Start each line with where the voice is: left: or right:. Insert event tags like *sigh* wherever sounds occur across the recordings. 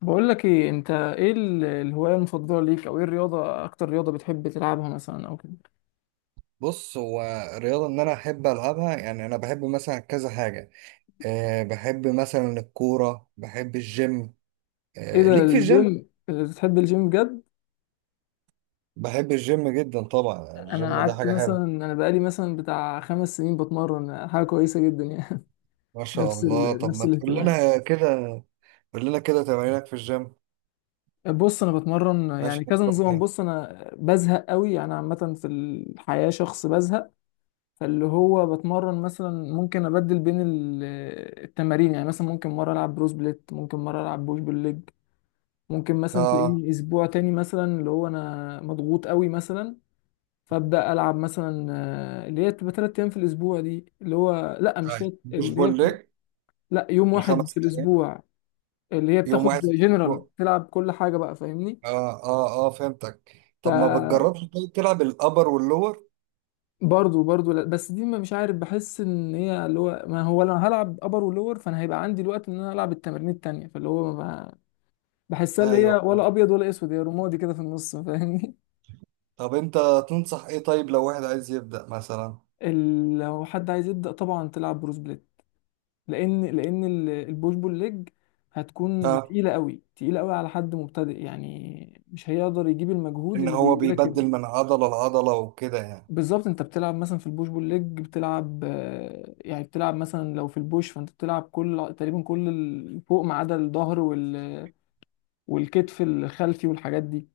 left: بقول لك ايه، انت ايه الهواية المفضلة ليك؟ او ايه الرياضة؟ اكتر رياضة بتحب تلعبها مثلا او كده.
right: بص هو الرياضة إن أنا أحب ألعبها، يعني أنا بحب مثلا كذا حاجة. أه بحب مثلا الكورة، بحب الجيم.
left: ايه
right: أه
left: ده،
right: ليك في الجيم؟
left: الجيم؟ بتحب الجيم بجد؟
right: بحب الجيم جدا، طبعا
left: انا
right: الجيم ده
left: قعدت
right: حاجة
left: مثلا،
right: حلوة.
left: انا بقالي مثلا بتاع خمس سنين بتمرن، حاجة كويسة جدا يعني.
right: ما
left: *laughs*
right: شاء الله. طب
left: نفس
right: ما تقول
left: الاهتمام.
right: لنا *laughs* كده، قول لنا كده تمارينك في الجيم.
left: بص انا بتمرن
right: ماشي
left: يعني كذا
right: طب
left: نظام.
right: إيه؟
left: بص انا بزهق قوي، انا عامة في الحياة شخص بزهق. فاللي هو بتمرن مثلا، ممكن ابدل بين التمارين. يعني مثلا ممكن مرة العب بروس بليت، ممكن مرة العب بوش بالليج. ممكن مثلا
right: آه.
left: تلاقيني اسبوع تاني مثلا اللي هو انا مضغوط قوي مثلا، فابدا العب مثلا آه، اللي هي بتبقى تلات ايام في الاسبوع. دي اللي هو لا مش
right: طيب
left: تلات،
right: بوش
left: اللي هي
right: بول
left: بتبقى
right: ليج.
left: لا يوم واحد في
right: الخمس أيام.
left: الاسبوع، اللي هي
right: يوم
left: بتاخد
right: واحد في
left: جنرال
right: الأسبوع.
left: تلعب كل حاجه بقى، فاهمني.
right: آه آه آه فهمتك. طب ما
left: ف
right: بتجربش طيب تلعب الأبر واللور؟
left: برضه لا، بس دي ما مش عارف، بحس ان هي اللي هو ما هو انا هلعب ابر ولور، فانا هيبقى عندي الوقت ان انا العب التمارين التانيه، فاللي هو ما بحسها اللي هي
right: أيوه.
left: ولا ابيض ولا اسود، هي رمادي كده في النص، فاهمني.
right: طب انت تنصح ايه طيب لو واحد عايز يبدأ مثلا.
left: لو حد عايز يبدأ طبعا تلعب بروس بليت، لأن البوش بول ليج هتكون
right: ها.
left: تقيلة قوي، تقيلة قوي على حد مبتدئ. يعني مش هيقدر يجيب المجهود
right: ان هو
left: اللي
right: بيبدل
left: راكب.
right: من عضلة لعضلة وكده يعني.
left: بالظبط، انت بتلعب مثلا في البوش بول ليج بتلعب آه، يعني بتلعب مثلا لو في البوش، فانت بتلعب كل تقريبا فوق ما عدا الظهر والكتف الخلفي والحاجات دي،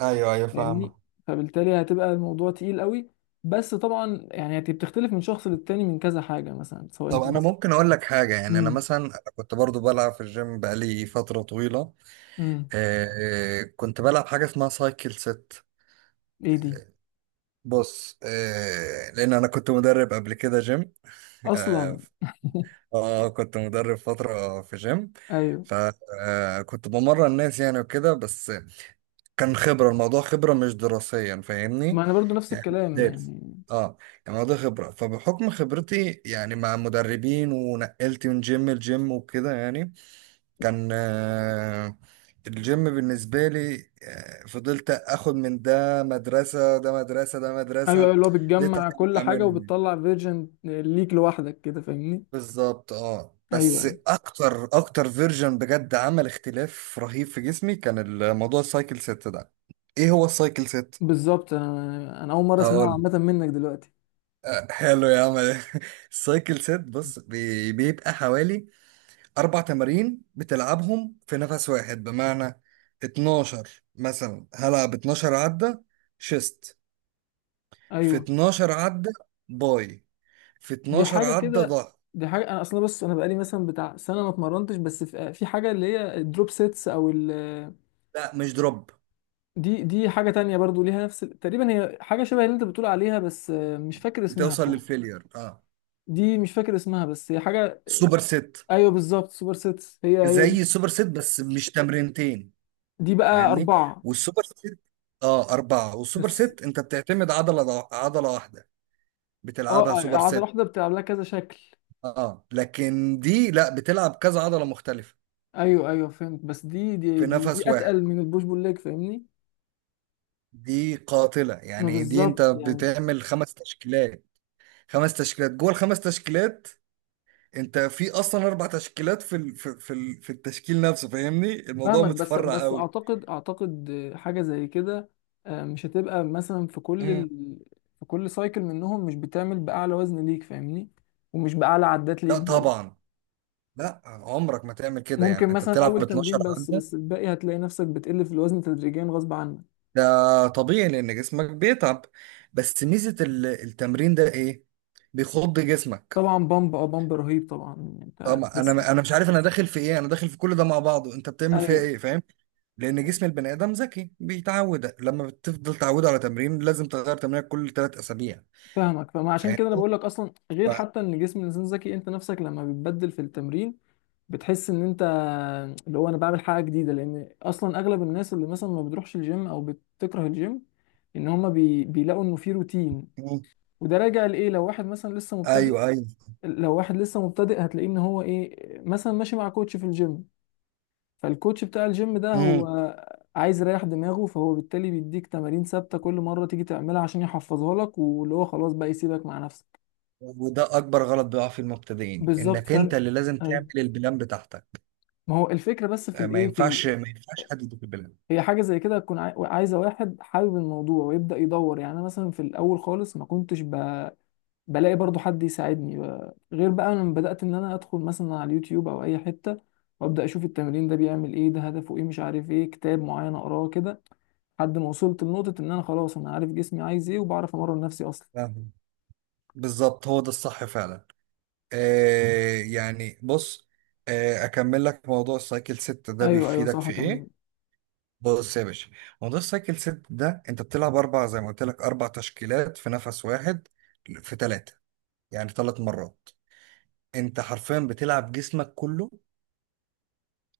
right: ايوه ايوه
left: فاهمني.
right: فاهمة.
left: فبالتالي هتبقى الموضوع تقيل قوي. بس طبعا يعني بتختلف من شخص للتاني من كذا حاجة مثلا، سواء
right: طب
left: انت
right: انا
left: مثلا.
right: ممكن اقول لك حاجة، يعني انا
left: مم.
right: مثلا أنا كنت برضو بلعب في الجيم بقالي فترة طويلة.
left: امم
right: آه. آه، كنت بلعب حاجة اسمها سايكل ست.
left: ايه دي؟
right: بص آه لان انا كنت مدرب قبل كده جيم. *laughs* اه.
left: اصلا؟
right: آه، كنت مدرب فترة في جيم.
left: ايوه،
right: فكنت بمرن الناس يعني وكده، بس كان خبرة الموضوع خبرة مش دراسيا فاهمني.
left: ما انا برضو نفس
right: يعني مش
left: الكلام
right: دارس.
left: يعني.
right: اه. يعني الموضوع خبرة، فبحكم خبرتي يعني مع مدربين ونقلت من جيم لجيم وكده يعني كان آه الجيم بالنسبة لي. آه، فضلت اخد من ده مدرسة ده مدرسة ده
left: ايوه، أيوة،
right: مدرسة
left: اللي هو
right: ده
left: بتجمع كل حاجه
right: اعملهم.
left: وبتطلع فيرجن ليك لوحدك كده، فاهمني.
right: بالظبط اه،
left: ايوه
right: بس
left: ايوه.
right: اكتر اكتر فيرجن بجد عمل اختلاف رهيب في جسمي كان الموضوع السايكل ست ده. ايه هو السايكل ست؟
left: بالظبط، انا انا اول مره اسمعها
right: هقول.
left: عامه منك دلوقتي.
right: آه، حلو يا عم *laughs* السايكل سيت بص بيبقى حوالي أربع تمارين بتلعبهم في نفس واحد، بمعنى 12 مثلا هلعب 12 عدة شيست، في
left: ايوه،
right: 12 عدة باي، في
left: دي
right: 12
left: حاجه
right: عدة
left: كده.
right: ظهر.
left: دي حاجه انا اصلا، بص انا بقالي مثلا بتاع سنه ما اتمرنتش، بس في حاجه اللي هي الدروب سيتس او ال،
right: لا مش دروب.
left: دي دي حاجه تانية برضو ليها نفس تقريبا، هي حاجه شبه اللي انت بتقول عليها، بس مش فاكر اسمها
right: بتوصل
left: فوق.
right: للفيلير اه.
left: دي مش فاكر اسمها بس هي حاجه.
right: سوبر سيت.
left: ايوه بالظبط، سوبر سيتس هي هي دي.
right: زي السوبر سيت بس مش تمرينتين.
left: دي بقى
right: فاهمني.
left: اربعه
right: والسوبر سيت اه أربعة، والسوبر
left: بس.
right: سيت أنت بتعتمد عضلة، عضلة واحدة
left: اه
right: بتلعبها
left: آه،
right: سوبر
left: عضله
right: سيت.
left: واحده بتلعب لها كذا شكل.
right: اه لكن دي لا بتلعب كذا عضلة مختلفة
left: ايوه ايوه فهمت، بس دي دي
right: في
left: دي,
right: نفس
left: دي
right: واحد.
left: اتقل من البوش بول ليج، فاهمني.
right: دي قاتلة
left: ما
right: يعني، دي انت
left: بالظبط يعني.
right: بتعمل خمس تشكيلات، خمس تشكيلات، جوه الخمس تشكيلات انت في اصلا اربع تشكيلات في في في التشكيل نفسه فاهمني، الموضوع
left: فاهمك، بس
right: متفرع
left: بس
right: قوي.
left: اعتقد حاجه زي كده. آه، مش هتبقى مثلا
right: مم.
left: في كل سايكل منهم مش بتعمل باعلى وزن ليك، فاهمني؟ ومش باعلى عدات ليك
right: لا
left: برضه.
right: طبعا، لا عمرك ما تعمل كده يعني.
left: ممكن
right: انت
left: مثلا
right: بتلعب
left: اول
right: 12
left: تمرين بس،
right: عدة،
left: بس الباقي هتلاقي نفسك بتقل في الوزن تدريجيا غصب عنك.
right: ده طبيعي لان جسمك بيتعب. بس ميزة التمرين ده ايه؟ بيخض جسمك.
left: طبعا بامب، بامب رهيب طبعا، يعني
right: اه
left: انت
right: ما
left: لسه.
right: انا مش عارف انا داخل في ايه، انا داخل في كل ده مع بعضه، انت بتعمل فيها
left: ايوه،
right: ايه فاهم؟ لان جسم البني ادم ذكي بيتعود، لما بتفضل تعوده على تمرين لازم تغير تمرينك كل 3 اسابيع.
left: فاهمك. فما عشان
right: فاهم.
left: كده انا بقول لك اصلا، غير
right: ف...
left: حتى ان جسم الانسان ذكي، انت نفسك لما بتبدل في التمرين بتحس ان انت اللي هو انا بعمل حاجه جديده. لان اصلا اغلب الناس اللي مثلا ما بتروحش الجيم او بتكره الجيم، ان هما بيلاقوا انه في روتين.
right: مم.
left: وده راجع لايه، لو واحد مثلا لسه مبتدئ.
right: ايوه ايوه.
left: لو واحد لسه مبتدئ هتلاقيه ان هو ايه، مثلا ماشي مع كوتش في الجيم، فالكوتش بتاع الجيم ده هو
right: مم.
left: عايز يريح دماغه، فهو بالتالي بيديك تمارين ثابته كل مره تيجي تعملها عشان يحفظها لك، واللي هو خلاص بقى يسيبك مع نفسك.
right: وده اكبر غلط بيقع في المبتدئين،
left: بالظبط،
right: انك انت
left: فانت
right: اللي لازم
left: ايوه.
right: تعمل البلان بتاعتك.
left: ما هو الفكره، بس في
right: آه، ما
left: الايه في
right: ينفعش
left: ال...
right: ما ينفعش حد يديك البلان.
left: هي حاجه زي كده تكون عايزه واحد حابب الموضوع ويبدا يدور. يعني انا مثلا في الاول خالص ما كنتش بلاقي برضو حد يساعدني غير بقى لما بدات ان انا ادخل مثلا على اليوتيوب او اي حته، وابدا اشوف التمرين ده بيعمل ايه، ده هدفه ايه، مش عارف ايه، كتاب معين اقراه كده، لحد ما وصلت لنقطة إن أنا خلاص أنا عارف جسمي عايز إيه، وبعرف أمرن نفسي أصلا.
right: فاهم؟ بالظبط هو ده الصح فعلا. آه يعني بص، آه اكمل لك موضوع السايكل ست ده
left: أيوه أيوه
right: بيفيدك
left: صح،
right: في
left: كان.
right: ايه. بص يا باشا، موضوع السايكل ست ده انت بتلعب اربع زي ما قلت لك، اربع تشكيلات في نفس واحد، في ثلاثه، يعني 3 مرات، انت حرفيا بتلعب جسمك كله.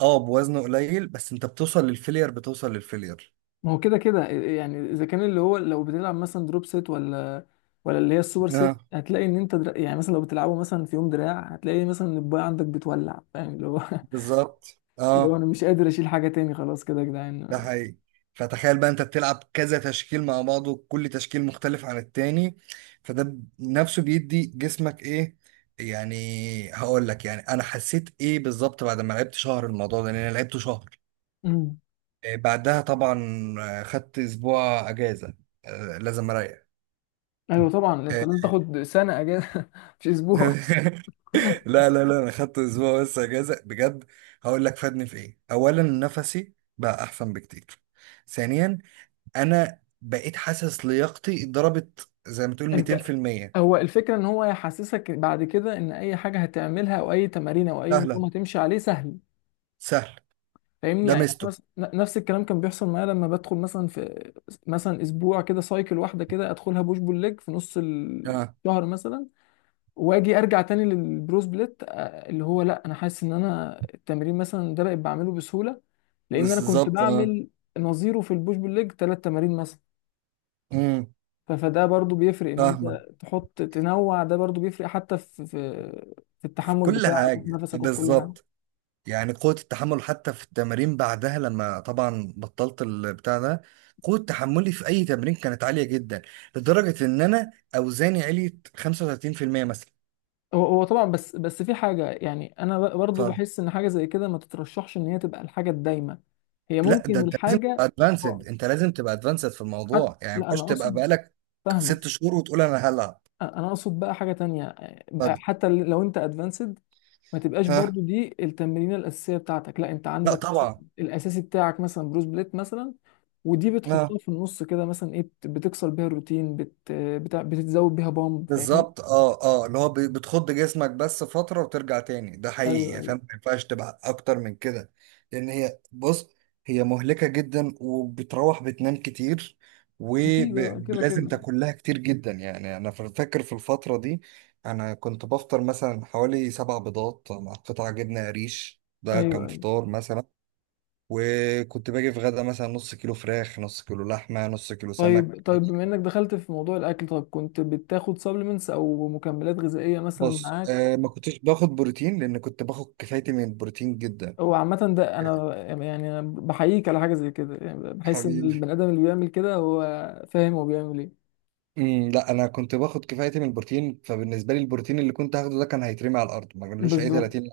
right: اه بوزنه قليل بس انت بتوصل للفيلير، بتوصل للفيلير.
left: ما هو كده كده يعني، إذا كان اللي هو لو بتلعب مثلا دروب سيت، ولا ولا اللي هي السوبر سيت،
right: اه
left: هتلاقي إن أنت يعني مثلا لو بتلعبه مثلا في يوم دراع، هتلاقي مثلا إن الباي عندك بتولع، فاهم اللي هو *laughs*
right: بالظبط
left: اللي هو
right: اه،
left: أنا مش قادر أشيل حاجة تاني، خلاص كده يا
right: ده
left: جدعان.
right: حقيقي. فتخيل بقى انت بتلعب كذا تشكيل مع بعضه، كل تشكيل مختلف عن التاني، فده نفسه بيدي جسمك ايه. يعني هقول لك يعني انا حسيت ايه بالظبط بعد ما لعبت شهر الموضوع ده، لان انا لعبته شهر.
left: أمم.
right: آه، بعدها طبعا، آه خدت اسبوع اجازه، آه لازم اريح.
left: أيوه طبعا، أنت
right: آه.
left: لازم تاخد سنة أجازة *laughs* مش
right: *laughs*
left: أسبوع.
right: لا لا لا، انا خدت اسبوع بس اجازه بجد. هقول لك فادني في ايه. اولا نفسي بقى احسن بكتير. ثانيا انا بقيت حاسس لياقتي ضربت زي ما تقول
left: أنت
right: 200%.
left: هو الفكرة، إن هو يحسسك بعد كده إن أي حاجة هتعملها أو أي تمارين أو أي
right: سهله،
left: نظام هتمشي عليه سهل،
right: سهل.
left: فاهمني.
right: ده
left: يعني أنا
right: مستو
left: مثلا نفس الكلام كان بيحصل معايا، لما بدخل مثلا في مثلا اسبوع كده سايكل واحده كده، ادخلها بوش بول ليج في نص
right: اه
left: الشهر مثلا، واجي ارجع تاني للبرو سبليت. آه، اللي هو لا انا حاسس ان انا التمرين مثلا ده بقيت بعمله بسهوله، لان انا كنت
right: بالظبط اه.
left: بعمل نظيره في البوش بول ليج ثلاث تمارين مثلا.
right: امم
left: فده برضو بيفرق، ان
right: فاهمه.
left: انت تحط تنوع ده برضو بيفرق، حتى في في في
right: في
left: التحمل
right: كل
left: بتاعك وفي
right: حاجه
left: نفسك وفي كل حاجه.
right: بالظبط، يعني قوة التحمل حتى في التمارين بعدها لما طبعا بطلت البتاع ده، قوة تحملي في أي تمرين كانت عالية جدا لدرجة إن أنا أوزاني عليت 35% مثلا.
left: هو هو طبعا، بس في حاجة يعني أنا
right: ف
left: برضو بحس إن حاجة زي كده ما تترشحش إن هي تبقى الحاجة الدايمة. هي
right: لا ده
left: ممكن
right: أنت لازم تبقى
left: الحاجة،
right: أدفانسد، أنت لازم تبقى أدفانسد في
left: حتى
right: الموضوع، يعني ما
left: لا
right: ينفعش
left: أنا
right: تبقى
left: أقصد،
right: بقالك
left: فاهمة.
right: 6 شهور وتقول أنا هلعب.
left: أنا أقصد بقى حاجة تانية، بقى
right: ف-
left: حتى لو أنت أدفانسد ما تبقاش
right: ها.
left: برضو دي التمرينة الأساسية بتاعتك. لا أنت
right: لا
left: عندك مثلا
right: طبعا.
left: الأساسي بتاعك مثلا بروس بليت مثلا، ودي
right: ها.
left: بتحطها في النص كده مثلا، إيه بتكسر بيها الروتين، بتتزود بيها بامب، فاهمني؟
right: بالظبط اه اه، اللي هو بتخض جسمك بس فترة وترجع تاني، ده
left: أيوه
right: حقيقي فاهم،
left: أيوه
right: ما ينفعش تبقى اكتر من كده. لان هي بص، هي مهلكة جدا وبتروح بتنام كتير،
left: أكيد، آه، كده
right: ولازم
left: كده.
right: تاكل لها كتير جدا. يعني انا فاكر في الفترة دي انا كنت بفطر مثلا حوالي 7 بيضات مع قطع جبنة قريش، ده
left: أيوه
right: كان
left: أيوه،
right: فطار مثلا. وكنت باجي في غدا مثلا نص كيلو فراخ، نص كيلو لحمة، نص كيلو سمك.
left: طيب طيب، بما انك دخلت في موضوع الاكل، طيب كنت بتاخد سبلمنتس او مكملات غذائيه مثلا
right: بص
left: معاك؟
right: آه ما كنتش باخد بروتين، لان كنت باخد كفايتي من البروتين جدا.
left: او عامه ده
right: *laughs*
left: انا. يعني أنا بحييك على حاجه زي كده، يعني بحس ان
right: حبيبي.
left: البني ادم اللي بيعمل كده هو فاهم هو بيعمل ايه.
right: امم، لا انا كنت باخد كفايتي من البروتين، فبالنسبه لي البروتين اللي كنت هاخده ده كان هيترمي على الارض، ما كانلوش اي
left: بالظبط.
right: 30.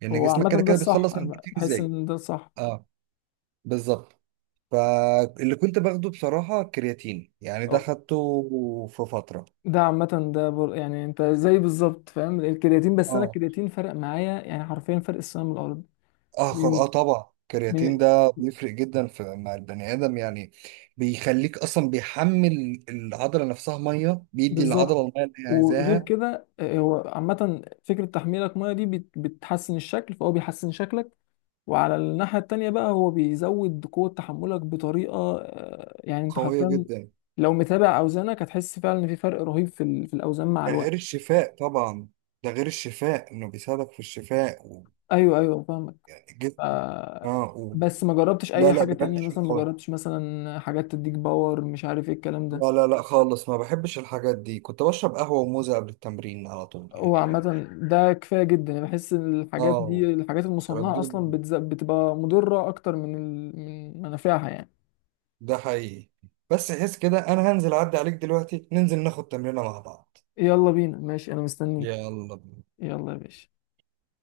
right: لان
left: هو
right: جسمك
left: عامه
right: كده
left: ده
right: كده
left: الصح،
right: بيتخلص من
left: انا
right: البروتين
left: بحس
right: ازاي.
left: ان ده الصح.
right: اه بالظبط. فاللي كنت باخده بصراحه كرياتين، يعني ده
left: أه،
right: خدته في فتره.
left: ده عامه ده بر... يعني انت زي بالظبط، فاهم الكرياتين. بس انا
right: اه
left: الكرياتين فرق معايا يعني حرفيا فرق السنه من الارض.
right: اه
left: من
right: اه طبعا الكرياتين
left: من
right: ده بيفرق جدا في مع البني ادم يعني، بيخليك اصلا بيحمل العضله نفسها ميه، بيدي العضله
left: بالظبط.
right: الميه اللي هي
left: وغير
right: عايزاها.
left: كده آه، هو عامة فكرة تحميلك مية دي بتحسن الشكل، فهو بيحسن شكلك. وعلى الناحية التانية بقى، هو بيزود قوة تحملك بطريقة آه، يعني انت
right: قويه
left: حرفيا
right: جدا.
left: لو متابع أوزانك هتحس فعلا إن في فرق رهيب في في الأوزان مع
right: ده
left: الوقت.
right: غير الشفاء طبعا، ده غير الشفاء انه بيساعدك في الشفاء و...
left: أيوه أيوه فاهمك.
right: يعني جد
left: آه،
right: اه و...
left: بس ما جربتش
right: لا
left: أي
right: لا
left: حاجة
right: بجد
left: تانية
right: حاجه
left: مثلا، ما
right: قوية.
left: جربتش مثلا حاجات تديك باور، مش عارف ايه الكلام ده.
right: لا لا لا خالص، ما بحبش الحاجات دي. كنت بشرب قهوه وموزه قبل التمرين على طول
left: هو عامة
right: يعني.
left: ده كفاية جدا، يعني بحس إن الحاجات
right: اه
left: دي الحاجات
right: الكلام
left: المصنعة
right: ده،
left: أصلا بتبقى مضرة أكتر من منافعها يعني.
right: ده حقيقي. بس حس كده انا هنزل اعدي عليك دلوقتي، ننزل ناخد تمرينة مع بعض.
left: يلا بينا ماشي، أنا مستنيك.
right: يلا بينا.
left: يلا يا باشا.